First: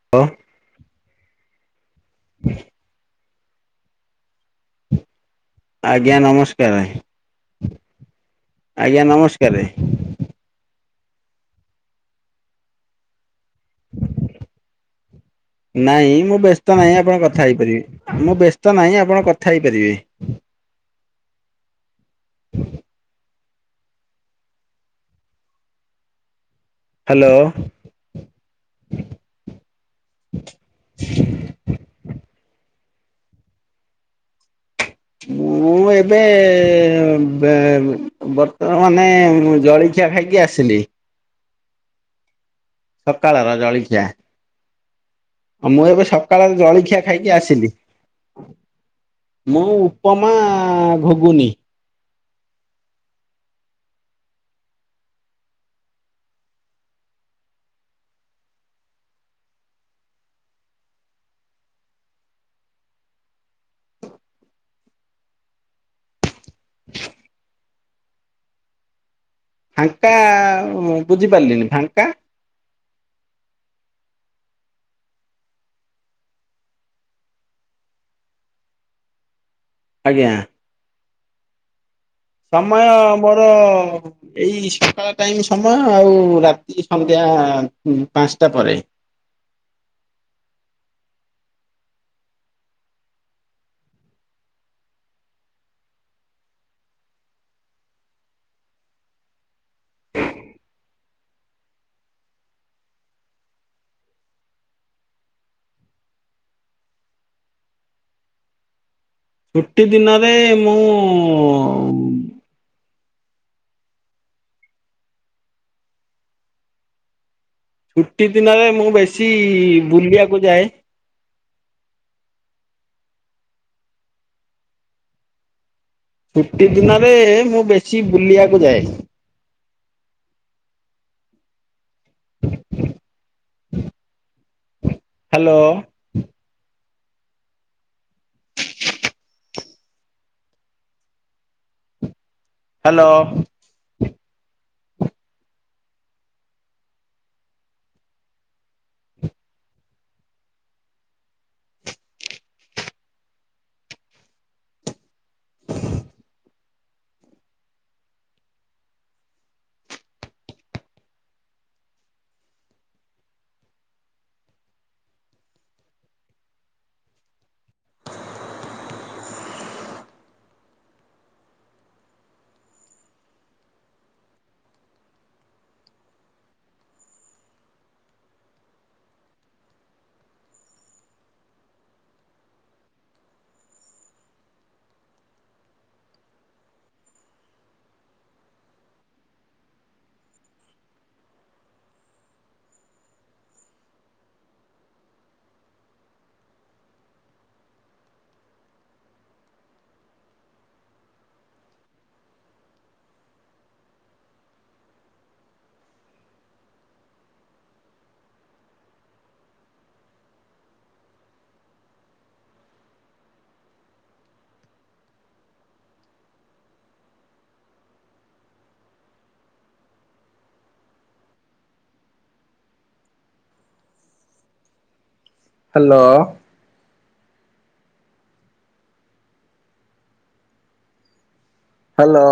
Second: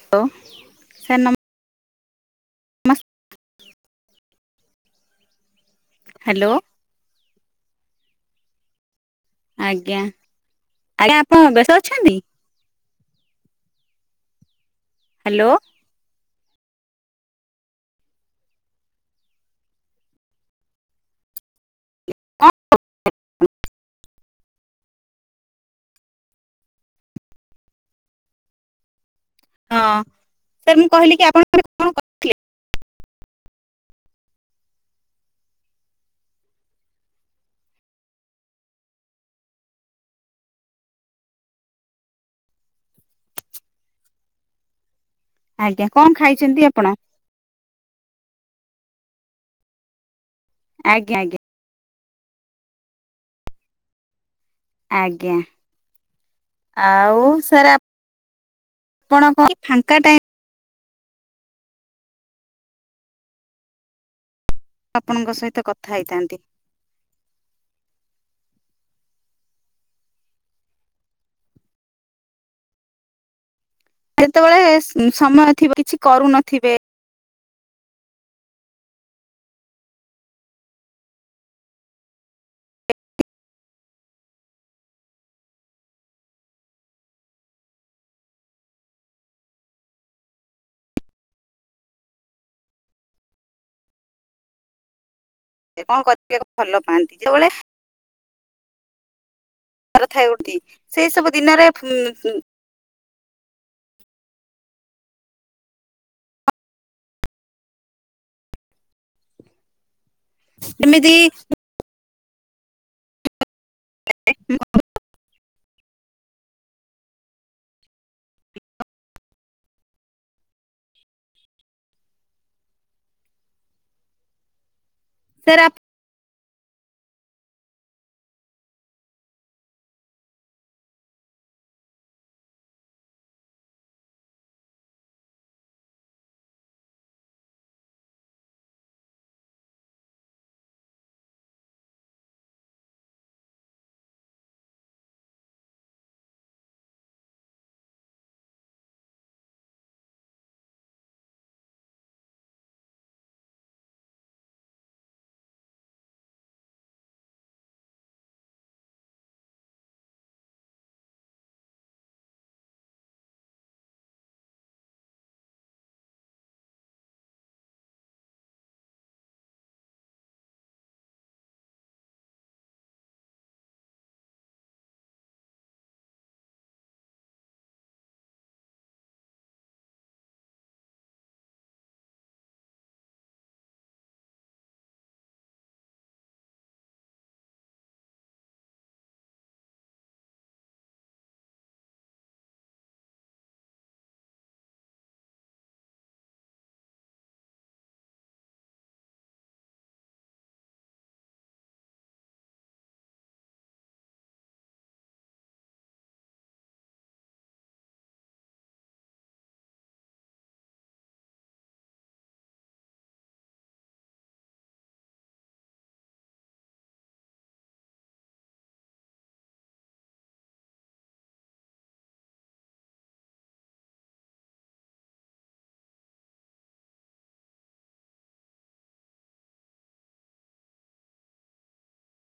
Hello, hello sir ନମ [unintelligible] [unintelligible] ଆଜ୍ଞା hello ନମସ୍କାରେ ଆଜ୍ଞା ନମସ୍କ୍ ଆଜ୍ଞା ଆଜ୍ଞା ଆପଣ ବ୍ୟସ୍ତ ଅଛନ୍ତି? ହ୍ୟାଲୋ। ନାଇ ମୁଁ ବ୍ୟସ୍ତ ନାହିଁ ଆପଣ କଥା ହେଇପାରିବେ ମୁଁ ବ୍ୟସ୍ତ ନାହିଁ ଆପଣ କଥା ହେଇପାରିବେ। ହଁ ହ୍ୟାଲୋ। ହଁ ସାର୍ ମୁଁ କହିଲି କି ଆପଣ ଏବେ ମୁଁ ଏବେ ବେ ବର୍ତ୍ତମାନେ ଜଳି ଖିଆ ଖାଇକି ଆସିଲି। ସକାଳର ଜଳଖିଆ। ହଁ ମୁଁ ଆଜ୍ଞା ଏବେ କଣ ସକାଳର ଖାଇଛନ୍ତି ଆପଣ ଜଳଖିଆ ଖାଇି କି ଆସିଲି ମୁଁ ଉପମା ଆଜ୍ଞା ଆଜ୍ଞା ଘୁଗୁନି। ଆଜ୍ଞା। ଆଉ ସାର୍ ଆପଣ କଣ କି ଫାଙ୍କା ଟାଇମ୍ ଆପଣଙ୍କ ସହିତ କଥା ହେଇଥାନ୍ତି। ଫାଙ୍କା ବୁଝିପାରିଲିନି ଫାଙ୍କା ଯେତେବେଳେ ସ ସମୟ ଥିବ କିଛି କରୁନଥିବେ। ଆଜ୍ଞା। ସମୟ ମୋର ଏଇ ସକାଳ ଟାଇମ ସମୟ ଆଉ ରାତି ସନ୍ଧ୍ୟା ପାଞ୍ଚଟା ପରେ। କଣ କରିଥିଲେ ଆଗ ଭଲ ପାଆନ୍ତି ଯେତେବେଳେ ଘର ଥାଏ ଉଠି ସେଇ ସବୁ ଦିନରେ ଉଁ ଉଁ ଛୁଟି ଦିନରେ ମୁଁ ଯେମିତି [unintelligible] ଛୁଟି ଦିନରେ ମୁଁ ବେଶୀ ବୁଲିବାକୁ ଯାଏ। ସାର୍ ଆପ୍ ଛୁଟି ଦିନରେ ମୁଁ ବେଶୀ ବୁଲିବାକୁ ଯାଏ। Hello. Hello. Hello. Hello.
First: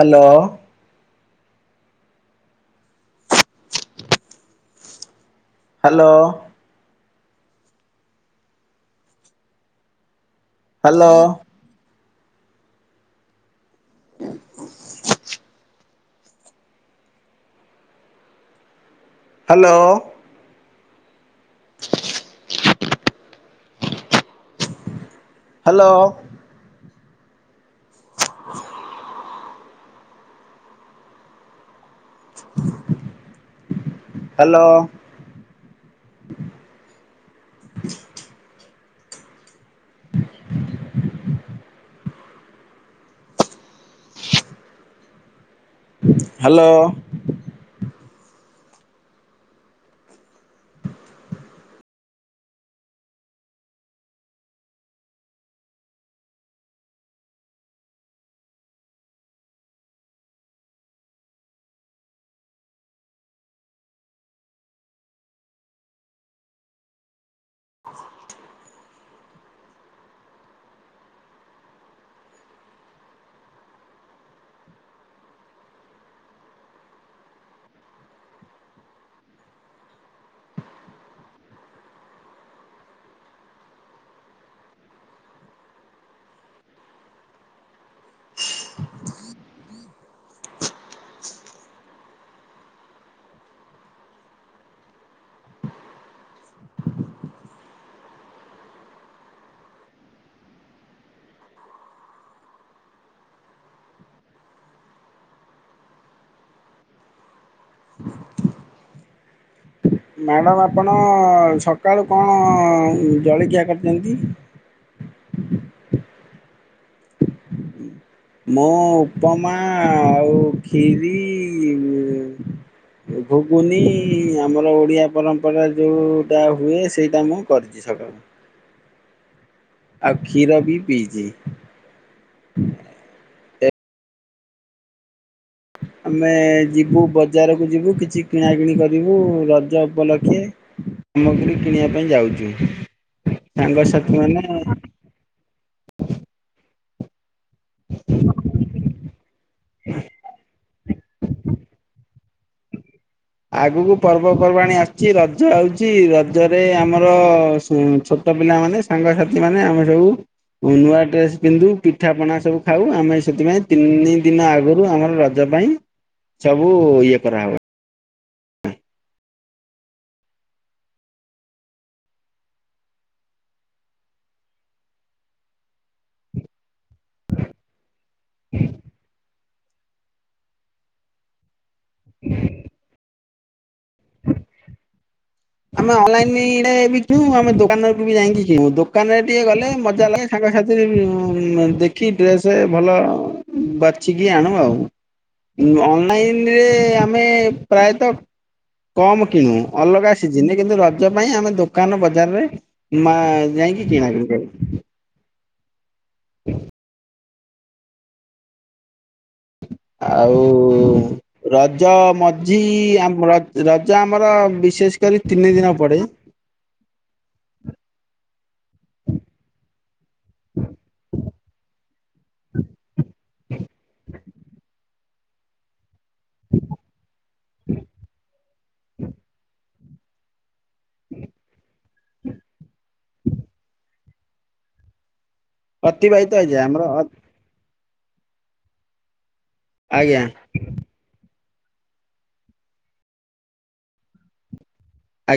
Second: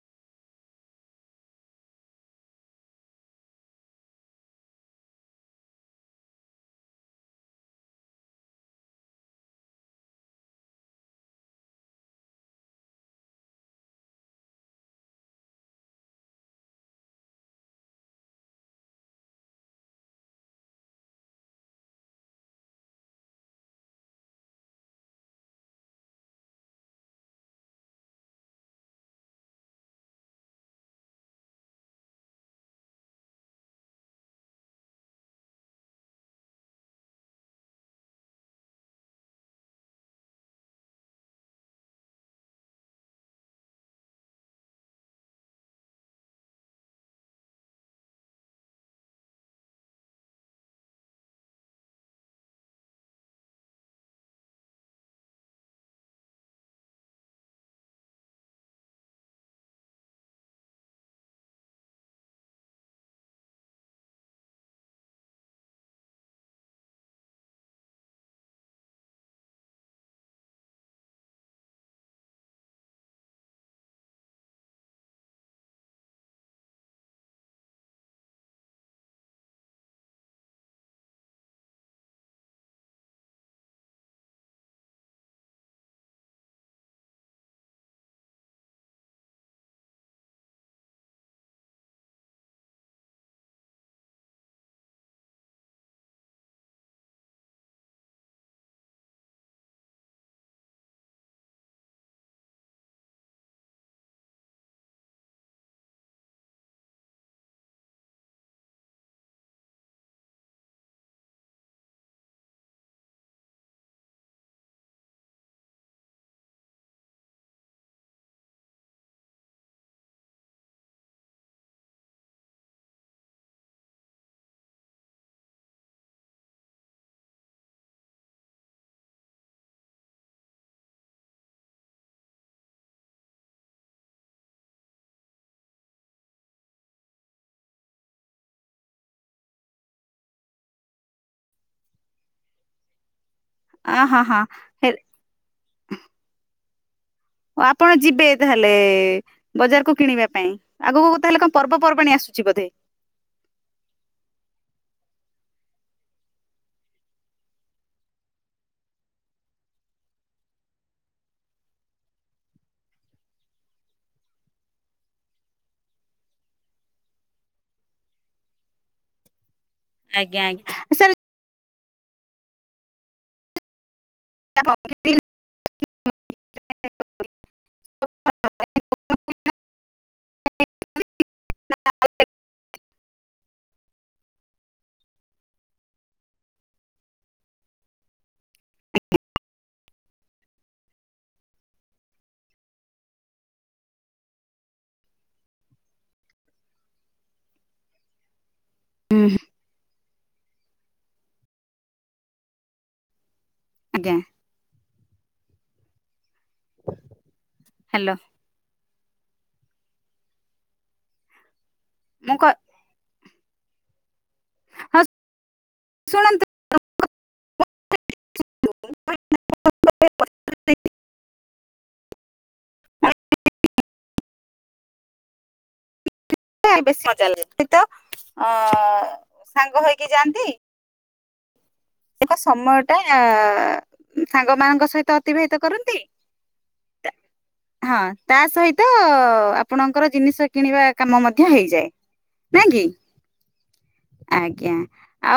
Hello. Hello. Hello. Hello. Hello. Hello. Hello. ନାଇଁ ମ୍ୟାମ୍ ଆପଣ ସକାଳୁ କଣ ଜଳଖିଆ କରିଛନ୍ତି? ମୁଁ ଉପମା ଆଉ ଖିରି ଘୁଗୁନି ଆମର ଓଡିଆ ପରମ୍ପରା ଯୋଉଟା ହୁଏ ସେଇଟା ମୁଁ କରିଚି। ଜି ସକାଳୁ ଆଉ କ୍ଷୀର ବି ପିଇଚି। ଆମେ ଯିବୁ ବଜାରକୁ ଯିବୁ କିଛି କିଣାକିଣି କରିବୁ ରଜ ଉପଲକ୍ଷେ। ସାମଗ୍ରୀ କିଣିବା ପାଇଁ ଯାଉଛୁ ସାଙ୍ଗସାଥି ହଁ ମାନେ ହଁ ଓ ଆପଣ ଯିବେ ତାହେଲେ ବଜାରକୁ କିଣିବା ପାଇଁ? ଆଗକୁ ତା ହେଲେ କଣ ପର୍ବପର୍ବାଣି ଆସୁଛି ବୋଧେ। ଆଗକୁ ପର୍ବପର୍ବାଣିୀ ଆସିଛି ରଜ ଆଉଛି ରଜରେ ଆମର ଛୋ ଛୋଟ ପିଲାମାନେ ସାଙ୍ଗସାଥି ମାନେ ଆମେ ସବୁ। ନୂଆ ଡ୍ରେସ ପିନ୍ଧୁ ପିଠା ପଣା ସବୁ ଖାଉ ଆମେ ସେଥିପାଇଁ ତିନି ଦିନ ଆଗରୁ ଆମର ର ରଜ ପାଇଁ ସବୁ ଇଏ କରା ହବ। ଆଜ୍ଞା ଆଜ୍ଞା। ସାର୍ [inaudible] ହୁଁ। [inaudible] ଆମେ ଅନଲାଇନ ବି କଉ ଆମେ ଦୋକାନକୁ ବି ଯାଇକି କିଣୁ ଦୋକାନରେ ଟିକେ ଗଲେ ମଜା ଲାଗେ। ସାଙ୍ଗ ସାଥି ଦେଖି ଡ୍ରେସ ଭଲ ବାଛିିକି ଆଣୁ ଆଉ ଅନଲାଇନରେ ଆମେ ପ୍ରାୟତଃ କମ କିଣୁ ଅଲଗା ସିଜିନି କିନ୍ତୁ ରଜ ପାଇଁ ଆମେ ଦୋକାନ ବଜାରରେ ମା ଯାଇ ଆଜ୍ଞା [unintelligible] ହୁଁ। ହ୍ୟାଲୋ। ଆଉ ରଜ ମୁଁ କ ମଝି ଆମ ର ରଜ ଆମର ହଁ ବିଶେଷ କରି ତିନି ଦିନ ପଡ଼େ। [inaudible] [inaudible] ବେଶୀ ମଜା ଲାଗ ସେ ତ ଅ ସାଙ୍ଗ ହେଇକି ଯାଆନ୍ତି। [inaudible] ଏକ ସମୟଟା ସାଙ୍ଗ ମାନଙ୍କ ସହିତ ଅତିବାହିତ କରନ୍ତି। ଅତିବାହିତ ହେଇଯାଏ ଆମର ହଁ ତା ସହିତ ଆପଣଙ୍କର ଆଜ୍ଞା ଜିନିଷ କିଣିବା କାମ ମଧ୍ୟ ହେଇଯାଏ ନାଇଁ କି ଆଜ୍ଞା।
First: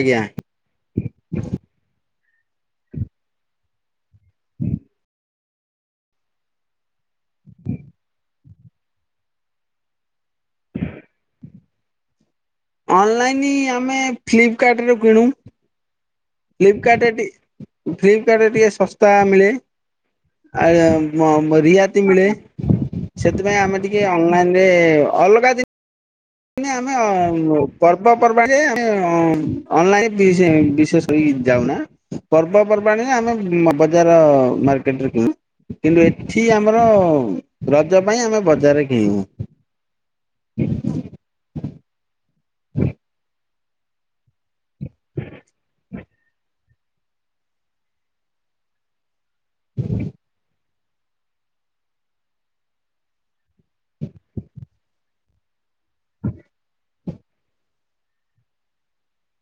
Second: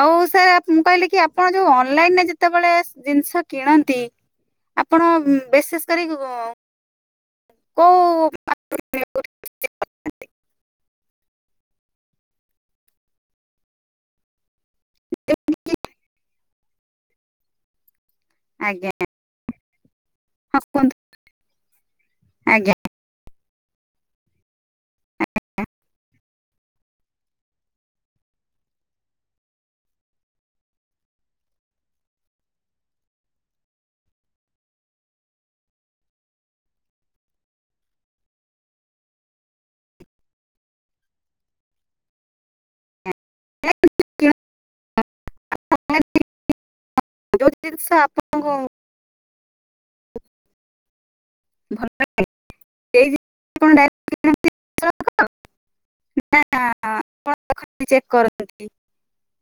ଆଉ ସାର୍ ମୁଁ କହିଲି କି ଆପଣ ଯୋଉ ଅନଲାଇନ ରେ ଯେତେବେଳେ ଜିନିଷ କିଣନ୍ତି? ଆପଣ ବେସେଷ କରିକି ଓ। ଅନଲାଇନ୍ଁ ଆମେ ଫ୍ଲିପକାର୍ଟରେ କିଣୁ? ଫ୍ଲିପକାର୍ଟରେ ଟିକ ଫ୍ଲିପକାର୍ଟରେ ଟିକେ ଆଜ୍ଞା ଶସ୍ତା ମିଳେ ହଁ ଆୟ କୁହନ୍ତୁ ମ ମ ରିହାତି ମିଳେ ଆଜ୍ଞା ସେଥିପାଇଁ ଆମେ ଟିକେ ଅନଲାଇନରେ ଅଲଗା ଦେ ଆମେ ପର୍ବପର୍ବାଣିରେ ଆ [unintelligible] ଅନଲାଇନ ବିଶେଷ ଯାଉନା ପର୍ବପର୍ବାଣି ଆମେ ବଜାର ମାର୍କେଟରେ କିଣୁ କିନ୍ତୁ ଏଠି ଆମର ରଜ ପାଇଁ ଆମେ ବଜାରରେ କିଣିବୁ? [unintelligible] [unintelligible] ଯୋଉ ଜିନିଷ ଆପଣଙ୍କୁ [unintelligible] [unintelligible] ନା ଆପଣା ଖ [unintelligible] ଚେକ୍ କରନ୍ତି।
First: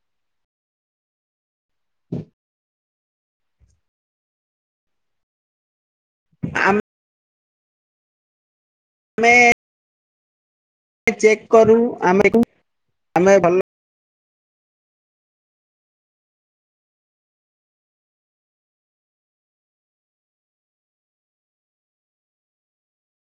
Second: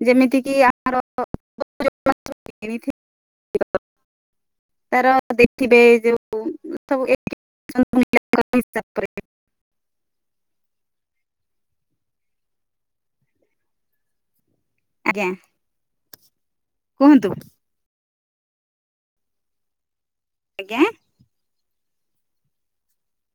ଯେମିତିକି ଆମର [unintelligible] ତାର ଦେଖିବେ ଯୋଉ [unintelligible] ଆମ ସବୁ ଏକ [unintelligible] ମେ ଚେକ୍ କରୁ ଆମେ ଆମେ ଭଲ [unintelligible] ଆଜ୍ଞା କୁହନ୍ତୁ? ଆଜ୍ଞା